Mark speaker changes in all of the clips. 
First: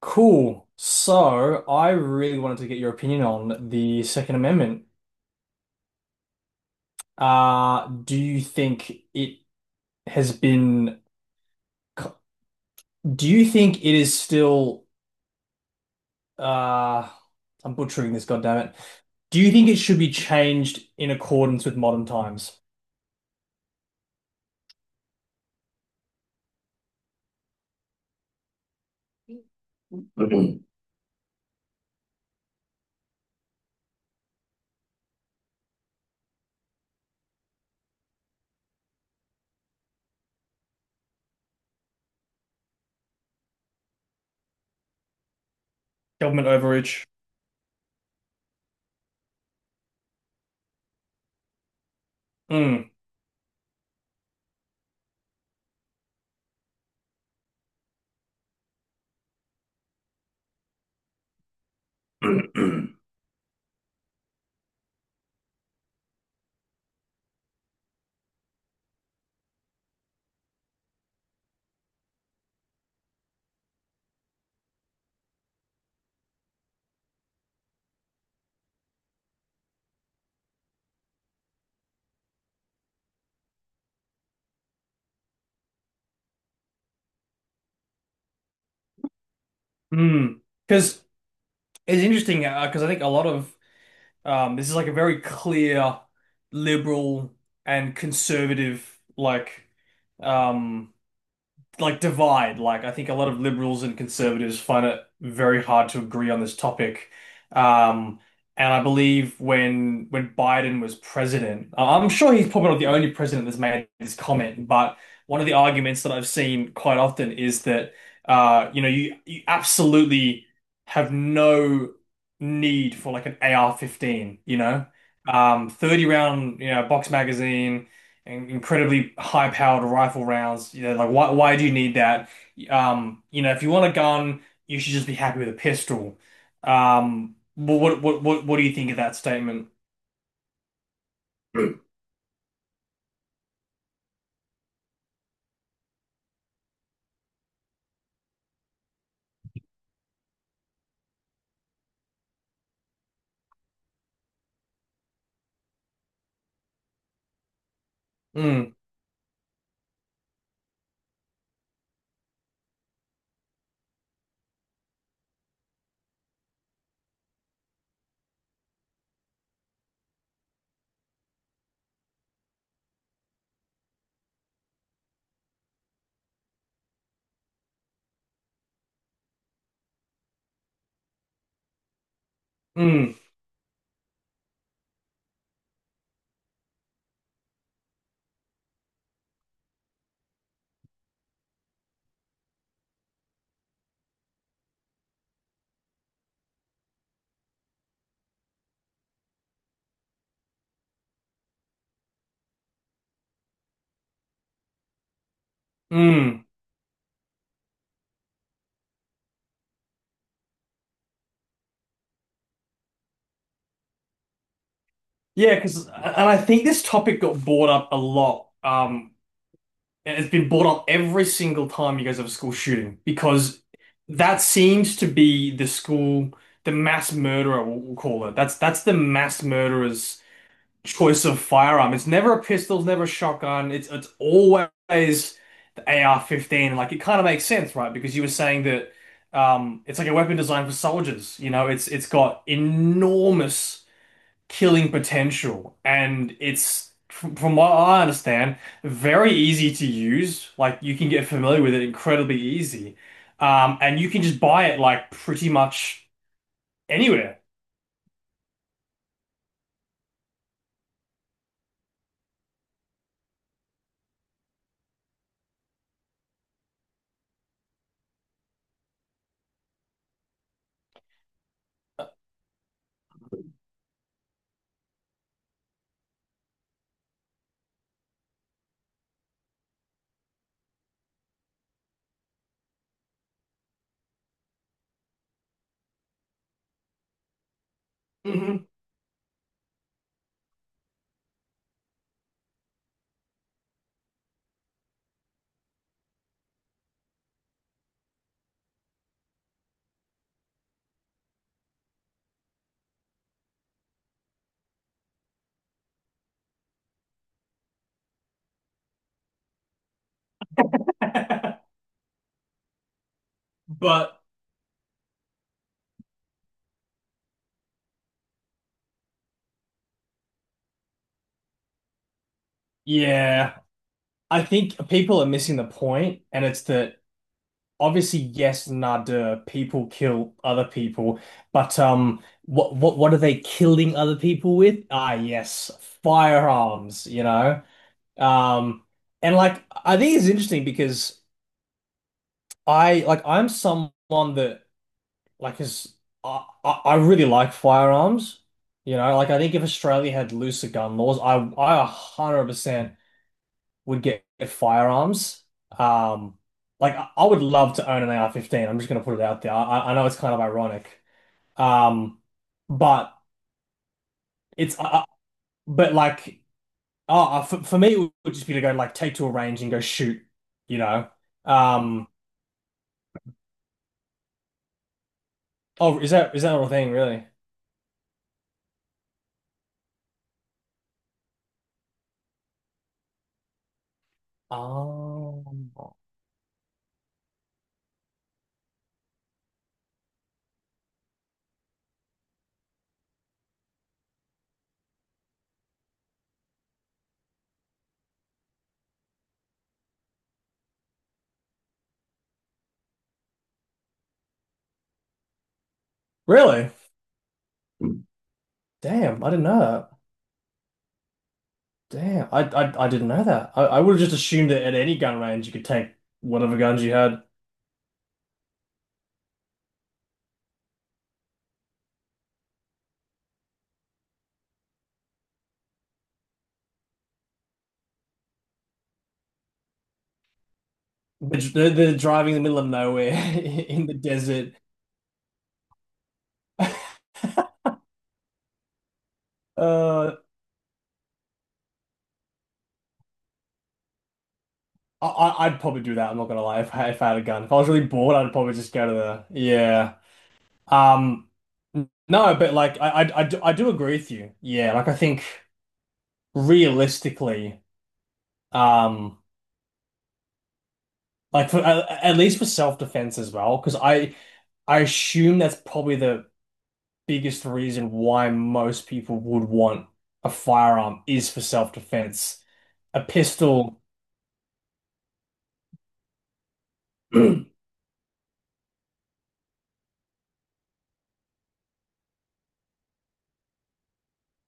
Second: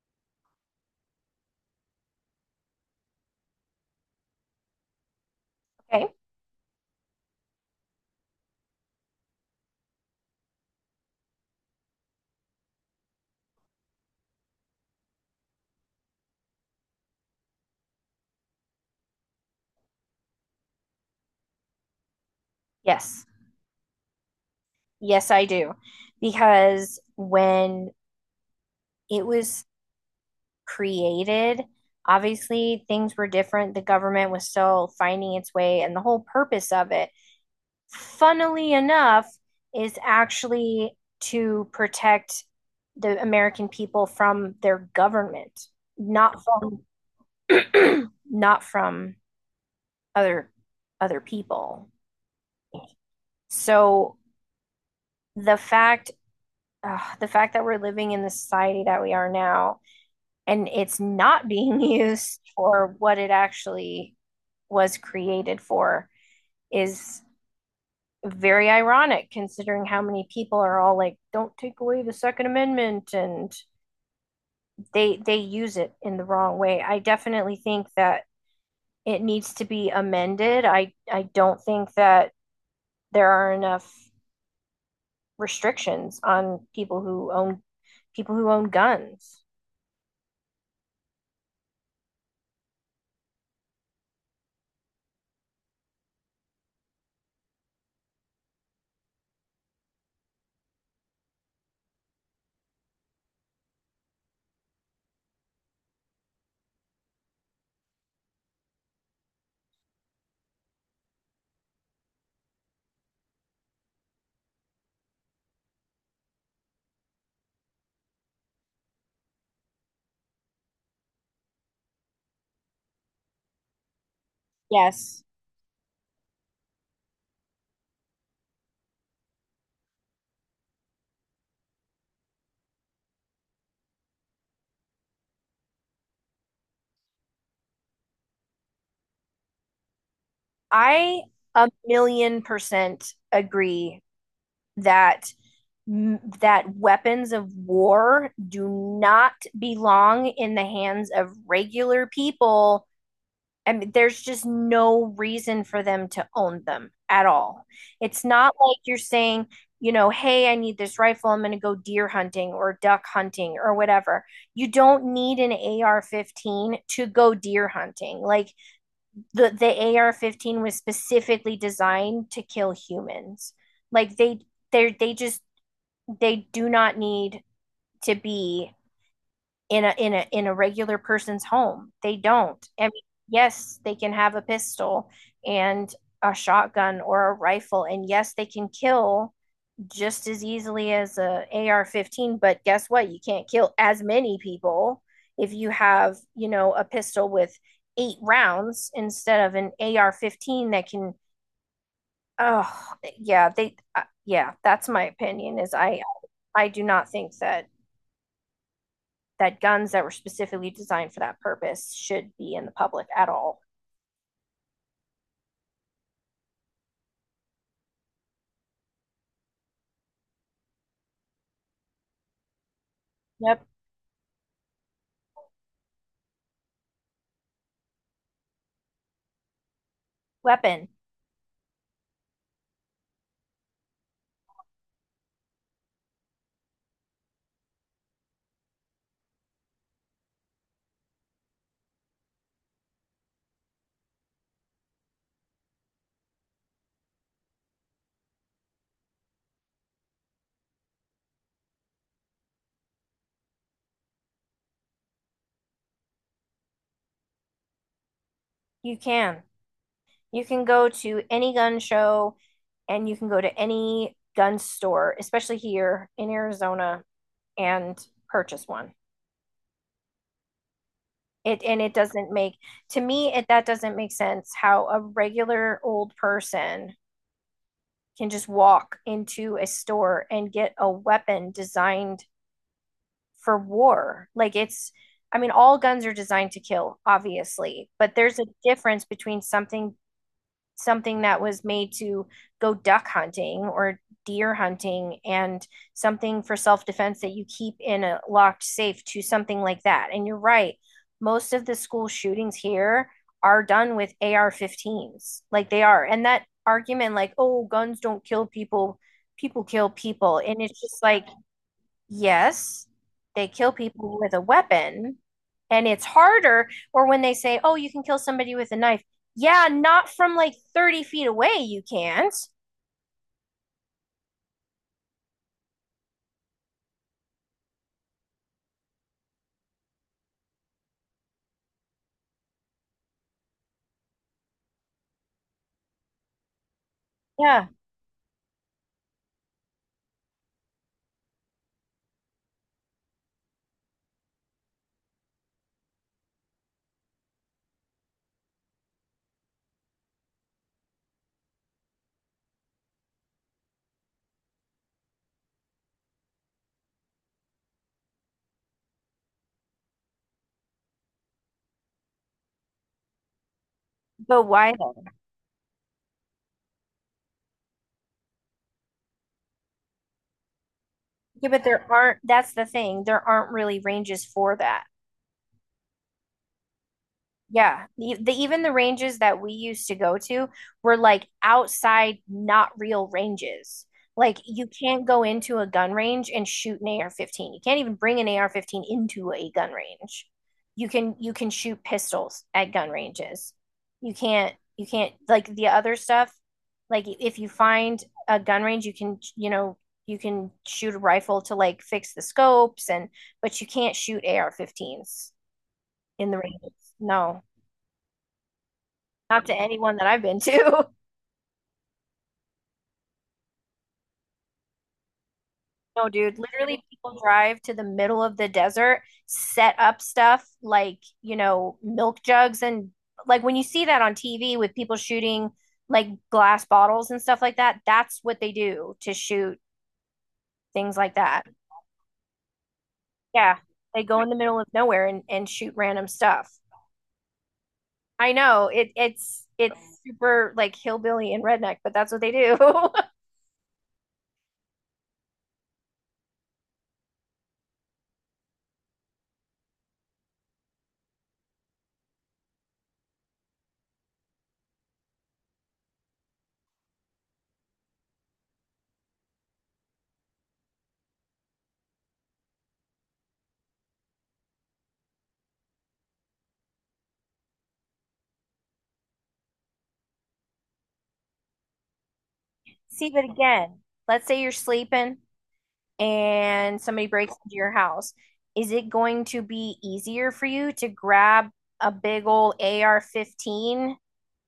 Speaker 1: Cool. So I really wanted to get your opinion on the Second Amendment.
Speaker 2: Okay.
Speaker 1: Do you think it has been, do you think it is still, uh, I'm butchering this, goddammit. Do you think it should be changed in accordance with modern times?
Speaker 2: Yes. Yes, I do. Because when it was created, obviously things were different. The government was still finding its way, and the whole purpose of it, funnily enough, is actually to protect the American people from their government, not
Speaker 1: Government
Speaker 2: from
Speaker 1: overreach.
Speaker 2: not from other other people.
Speaker 1: Mm.
Speaker 2: So the fact the fact that we're living in the society that we are now, and it's not being used for what it actually was created for, is very ironic considering how many people are all like, don't take away the Second Amendment, and they use it in the wrong way. I definitely think that it needs to be amended. I don't think that there are enough restrictions on people who own guns.
Speaker 1: Mm. Because it's interesting, because I think a lot of this is like a very clear liberal and conservative like um divide. Like I think a lot of liberals and conservatives find it very hard to agree on this topic. Um, and I believe when Biden was president, I'm sure he's probably not the only president that's made this comment, but one of the arguments that I've seen quite often is that you know, you absolutely have no need for like an AR-15, you know?
Speaker 2: Yes,
Speaker 1: 30 round, you know, box magazine incredibly high-powered rifle rounds. You know, like why do you need that? You know, if you want a gun, you should just be happy with a pistol. What do you think of that statement?
Speaker 2: I 1,000,000% agree that that weapons of war do not belong in the hands of regular people. I mean, there's just no reason for them to own them at all. It's not
Speaker 1: Mm,
Speaker 2: like you're saying, you know, hey, I need this rifle, I'm going to go deer hunting or duck hunting or whatever. You don't need an AR-15 to go deer hunting. Like the AR-15 was specifically designed to kill humans. Like they they just they do not need to be in a regular person's home. They don't. I mean,
Speaker 1: mm,
Speaker 2: yes, they can have a pistol and a shotgun or a rifle, and yes, they can kill just as easily as a AR-15. But guess what? You can't kill as many people if you have a pistol with eight rounds instead of an AR-15 that can. Oh, yeah, they. Yeah, that's my opinion. Is I
Speaker 1: mm.
Speaker 2: I do not think that guns that were specifically designed for that purpose should be in the public at all.
Speaker 1: Yeah, because and I think this topic got brought up a lot. And it's been brought up every single time you guys have a school shooting because
Speaker 2: Yep.
Speaker 1: that seems to be the mass murderer, we'll call it. That's the mass murderer's
Speaker 2: Weapon.
Speaker 1: choice of firearm. It's never a pistol, it's never a shotgun. It's always the AR-15. Like it kind of makes sense, right? Because you were saying that it's like a weapon designed for soldiers. You know, it's got enormous killing potential, and it's from what I understand, very easy to use. Like you can get familiar with it incredibly easy, and you can just buy it like pretty much anywhere.
Speaker 2: You can. You can go to any gun show and you can go to any gun store, especially here in Arizona, and purchase one. It and it doesn't make, to me it that doesn't make sense how a regular old person can just walk into a store and get a weapon designed for war. I mean, all guns are designed to kill, obviously, but there's a
Speaker 1: hmm
Speaker 2: difference between something that was made to go duck hunting or deer hunting, and something for self-defense that you keep in a locked safe, to something like that. And you're right, most of the school shootings here are done with AR-15s. Like they are. And that argument like, "Oh, guns don't kill people, people kill people." And it's just like, yes, they kill people
Speaker 1: But
Speaker 2: with a weapon, and it's harder. Or when they say, oh, you can kill somebody with a knife. Yeah, not from like 30 feet away, you can't.
Speaker 1: yeah. I think people are missing the point, and it's that obviously, yes, nada, people kill other people, but what are they killing other people with? Ah, yes, firearms, you know.
Speaker 2: Yeah,
Speaker 1: Um, and like I think it's interesting because I'm someone that like is I really like firearms, you know. Like I think if Australia had looser gun laws, I 100% would get firearms. Um, like I would love to own an AR-15. I'm just gonna put it out there. I know it's kind of ironic, um, but
Speaker 2: but why
Speaker 1: it's
Speaker 2: though?
Speaker 1: but like oh for me it would just be to go like take to a range and go shoot, you know.
Speaker 2: Yeah, but there
Speaker 1: Um,
Speaker 2: aren't, that's the thing. There aren't really ranges for that.
Speaker 1: oh, is that is that a thing really?
Speaker 2: Yeah, the even the ranges that we used to go to were like outside, not real ranges. Like you can't go
Speaker 1: Oh,
Speaker 2: into a gun range and shoot an AR-15. You can't even bring an AR-15 into a gun range. You can shoot pistols at gun ranges. You can't like the other stuff. Like if you find a gun range, you can, you can shoot a rifle to like fix the scopes and but you can't shoot AR-15s in the ranges.
Speaker 1: really?
Speaker 2: No.
Speaker 1: Damn, I didn't
Speaker 2: Not to
Speaker 1: know that.
Speaker 2: anyone that I've been to.
Speaker 1: Damn, I didn't know that. I would have just assumed that at any gun range you could take
Speaker 2: No, dude,
Speaker 1: whatever
Speaker 2: literally
Speaker 1: guns you
Speaker 2: people
Speaker 1: had.
Speaker 2: drive to the middle of the desert, set up stuff like, you know, milk jugs and like when you see that on TV with people shooting like glass bottles and stuff like that, that's what they do to shoot things like
Speaker 1: The,
Speaker 2: that.
Speaker 1: the, the driving in the middle of nowhere
Speaker 2: Yeah,
Speaker 1: in the
Speaker 2: they go in the
Speaker 1: desert.
Speaker 2: middle of nowhere and shoot random stuff. I know it's
Speaker 1: Uh,
Speaker 2: super like hillbilly and redneck, but that's what they do.
Speaker 1: I'd probably do that. I'm not gonna lie. If I had a gun, if I was really bored, I'd probably just go to the yeah. Um, no, but like I do agree with you. Yeah, like I think realistically, um, like for at least for self-defense as well, because I assume that's probably the biggest reason why most people would want a firearm is for self-defense. A
Speaker 2: See, but again,
Speaker 1: pistol.
Speaker 2: let's say you're sleeping and somebody breaks into your house, is it going to be easier for you to grab a big old AR-15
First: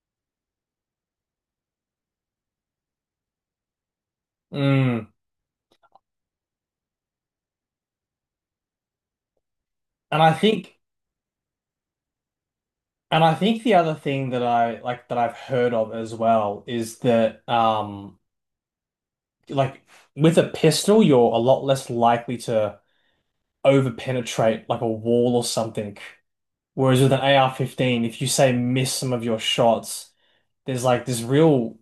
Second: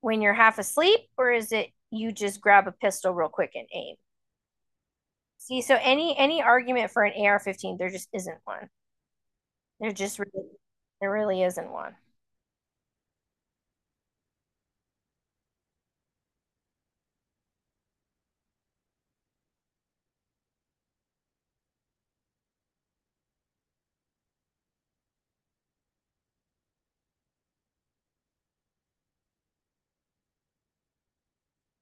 Speaker 2: when you're half asleep, or is it you just grab a pistol real quick and aim?
Speaker 1: Mm.
Speaker 2: See, so any argument for an AR-15, there just isn't one. There just
Speaker 1: And I
Speaker 2: really,
Speaker 1: think
Speaker 2: there really isn't one.
Speaker 1: and I think the other thing that I've heard of as well is that like with a pistol you're a lot less likely to over penetrate like a wall or something. Whereas with an AR-15, if you say miss some of your shots, there's like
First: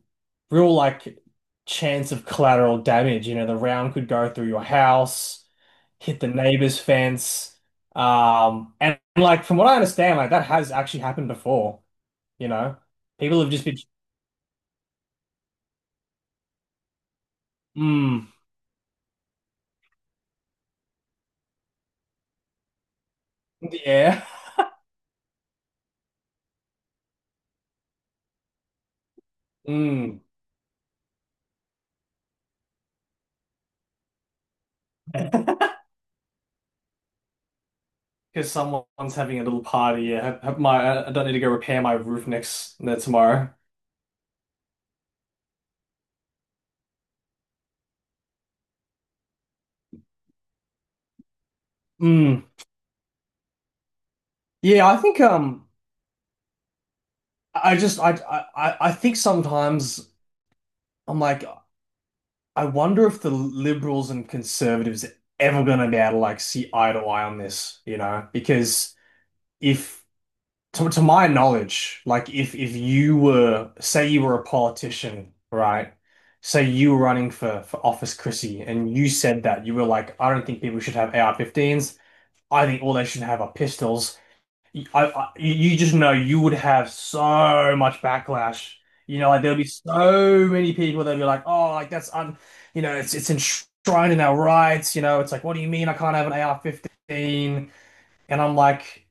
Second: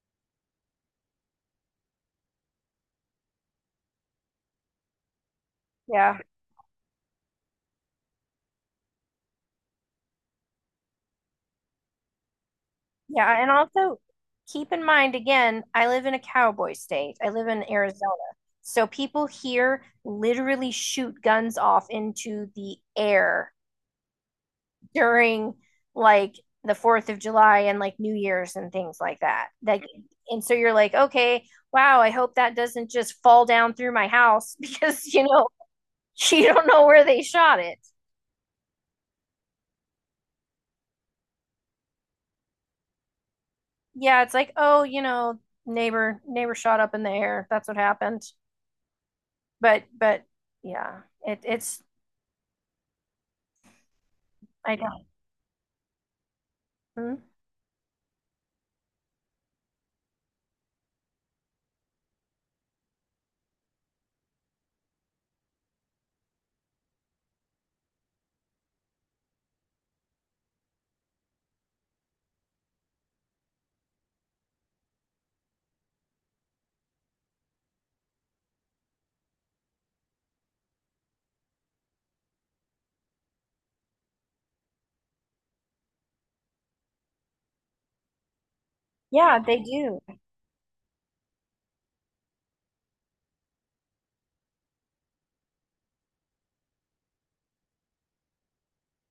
Speaker 1: real like chance of collateral damage. You know, the round could go through your house,
Speaker 2: Yeah.
Speaker 1: hit the neighbor's fence. And like from what I understand, like that has actually happened before. You know, people
Speaker 2: Yeah, and
Speaker 1: have just been,
Speaker 2: also keep in mind again, I live in a cowboy state. I live in Arizona.
Speaker 1: mm,
Speaker 2: So people here literally shoot guns off into the air
Speaker 1: yeah,
Speaker 2: during like the 4th of July and like New Year's and things like that. Like,
Speaker 1: mm,
Speaker 2: and so you're like, "Okay, wow, I hope that doesn't just fall down through my house because, you know, you don't know where they shot it."
Speaker 1: because someone's having a little party. Yeah, have my I don't need to go repair my roof next no, tomorrow.
Speaker 2: Yeah, it's like, "Oh, you know, neighbor shot up in the air. That's what happened." But yeah, it it's
Speaker 1: Mm.
Speaker 2: I
Speaker 1: Yeah, I
Speaker 2: don't.
Speaker 1: think
Speaker 2: Hmm?
Speaker 1: I just I think sometimes I'm like I wonder if the liberals and conservatives are ever going to be able to like see eye to eye on this, you know? Because if, to my knowledge, like if you were, say you were a politician, right? Say you were running for office, Chrissy, and you said that you were like, I don't think people should have AR-15s. I think all they should have are pistols. You just know you would have so much backlash. You know,
Speaker 2: Yeah,
Speaker 1: like there'll
Speaker 2: they
Speaker 1: be
Speaker 2: do.
Speaker 1: so many people that'll be like, "Oh, like that's un, you know, it's enshrined in our rights." You know, it's like, "What do you mean I can't have an ar 15?" And I'm like,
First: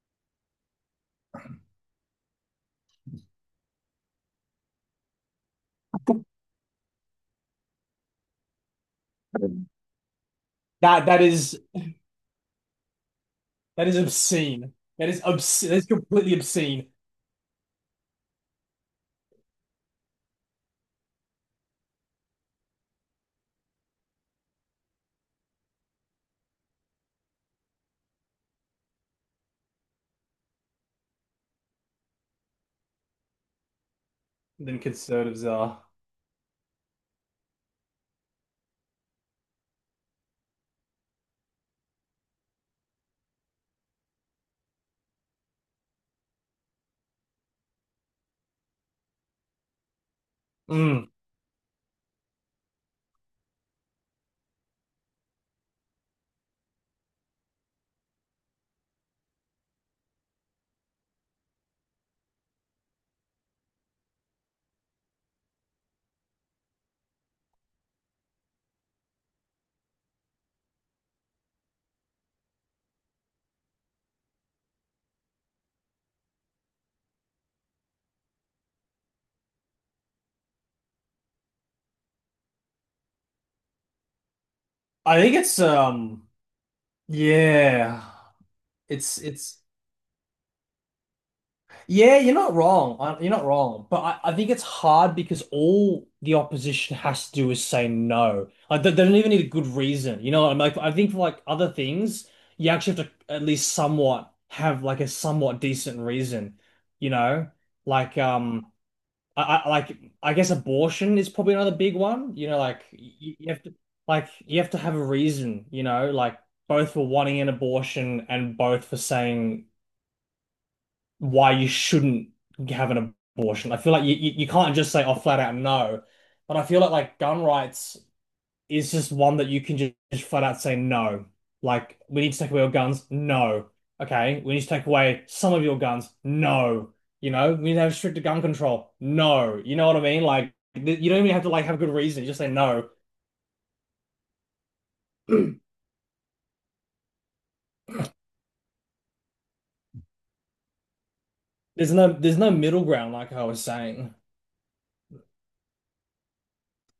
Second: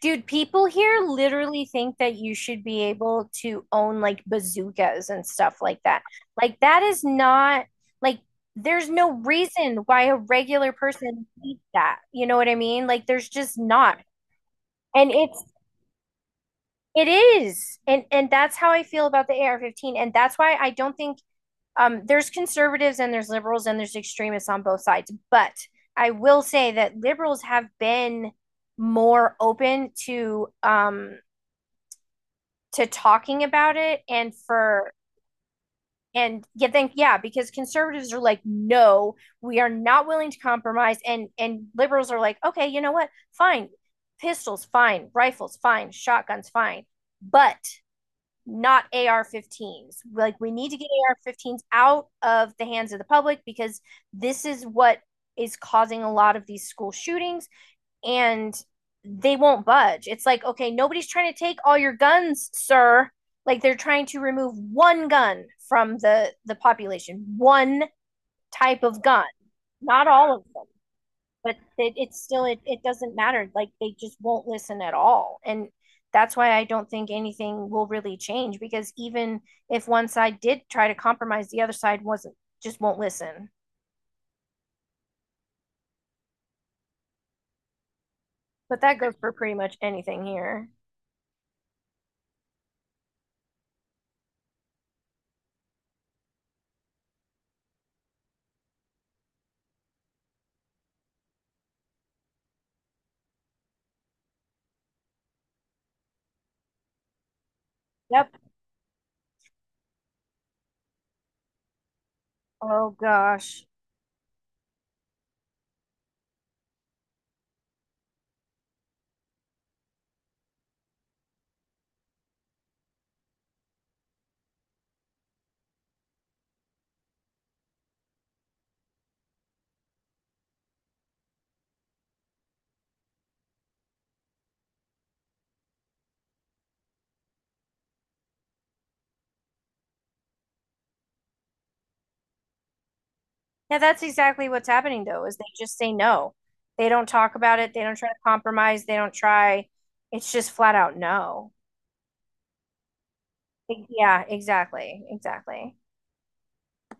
Speaker 2: Dude, people here literally think that you should be able to own like bazookas and stuff like that. Like, that is not like there's no reason why a regular
Speaker 1: "That that
Speaker 2: person
Speaker 1: is
Speaker 2: needs that. You know what I mean? Like, there's just
Speaker 1: that is
Speaker 2: not.
Speaker 1: obscene. That
Speaker 2: And
Speaker 1: is
Speaker 2: it's,
Speaker 1: obscene. That is completely obscene."
Speaker 2: it is. And that's how I feel about the AR-15. And that's why I don't think, um, there's conservatives and there's liberals and there's extremists on both sides. But I will say that liberals have been more open to, talking about it, and
Speaker 1: Than
Speaker 2: for
Speaker 1: conservatives are.
Speaker 2: and yeah, think yeah, because conservatives are like, no, we are not willing to compromise, and liberals are like, okay, you know what, fine, pistols, fine, rifles, fine, shotguns, fine, but not AR-15s. Like we need to get
Speaker 1: Mm.
Speaker 2: AR-15s out of the hands of the public because this is what is causing a lot of these school shootings and they won't budge. It's like, okay, nobody's trying to take all your guns, sir. Like they're trying to remove one gun from the population, one type of gun, not all of them, but it's still it doesn't matter. Like they just won't listen at all, and that's why I don't think anything will really change because even if one side did try to compromise, the other side wasn't just won't listen.
Speaker 1: I think it's yeah.
Speaker 2: But that goes for pretty
Speaker 1: It's
Speaker 2: much anything here.
Speaker 1: yeah, you're not wrong. You're not wrong. But I think it's hard because all the opposition has to do is say no. Like they don't even need a good reason. You know what I'm like I think for like other things, you actually have to at least somewhat have like a somewhat decent reason, you know? Like
Speaker 2: Yep.
Speaker 1: um I like I guess abortion is probably another big one. You know, like
Speaker 2: Oh
Speaker 1: you have
Speaker 2: gosh.
Speaker 1: to have a reason, you know, like both for wanting an abortion and both for saying why you shouldn't have an abortion. I feel like you can't just say, oh, flat out no. But I feel like gun rights is just one that you can just, flat out say no. Like, we need to take away your guns. No. Okay. We need to take away some of your guns. No. You know, we need to have stricter gun control. No. You know what I mean? Like, you don't even have to like have a good reason. You just say no.
Speaker 2: Yeah, that's exactly what's happening though, is they just say no. They don't talk about it. They don't try to compromise. They don't try. It's just flat out no.
Speaker 1: There's no middle ground, like I was saying.
Speaker 2: Yeah, exactly. Exactly.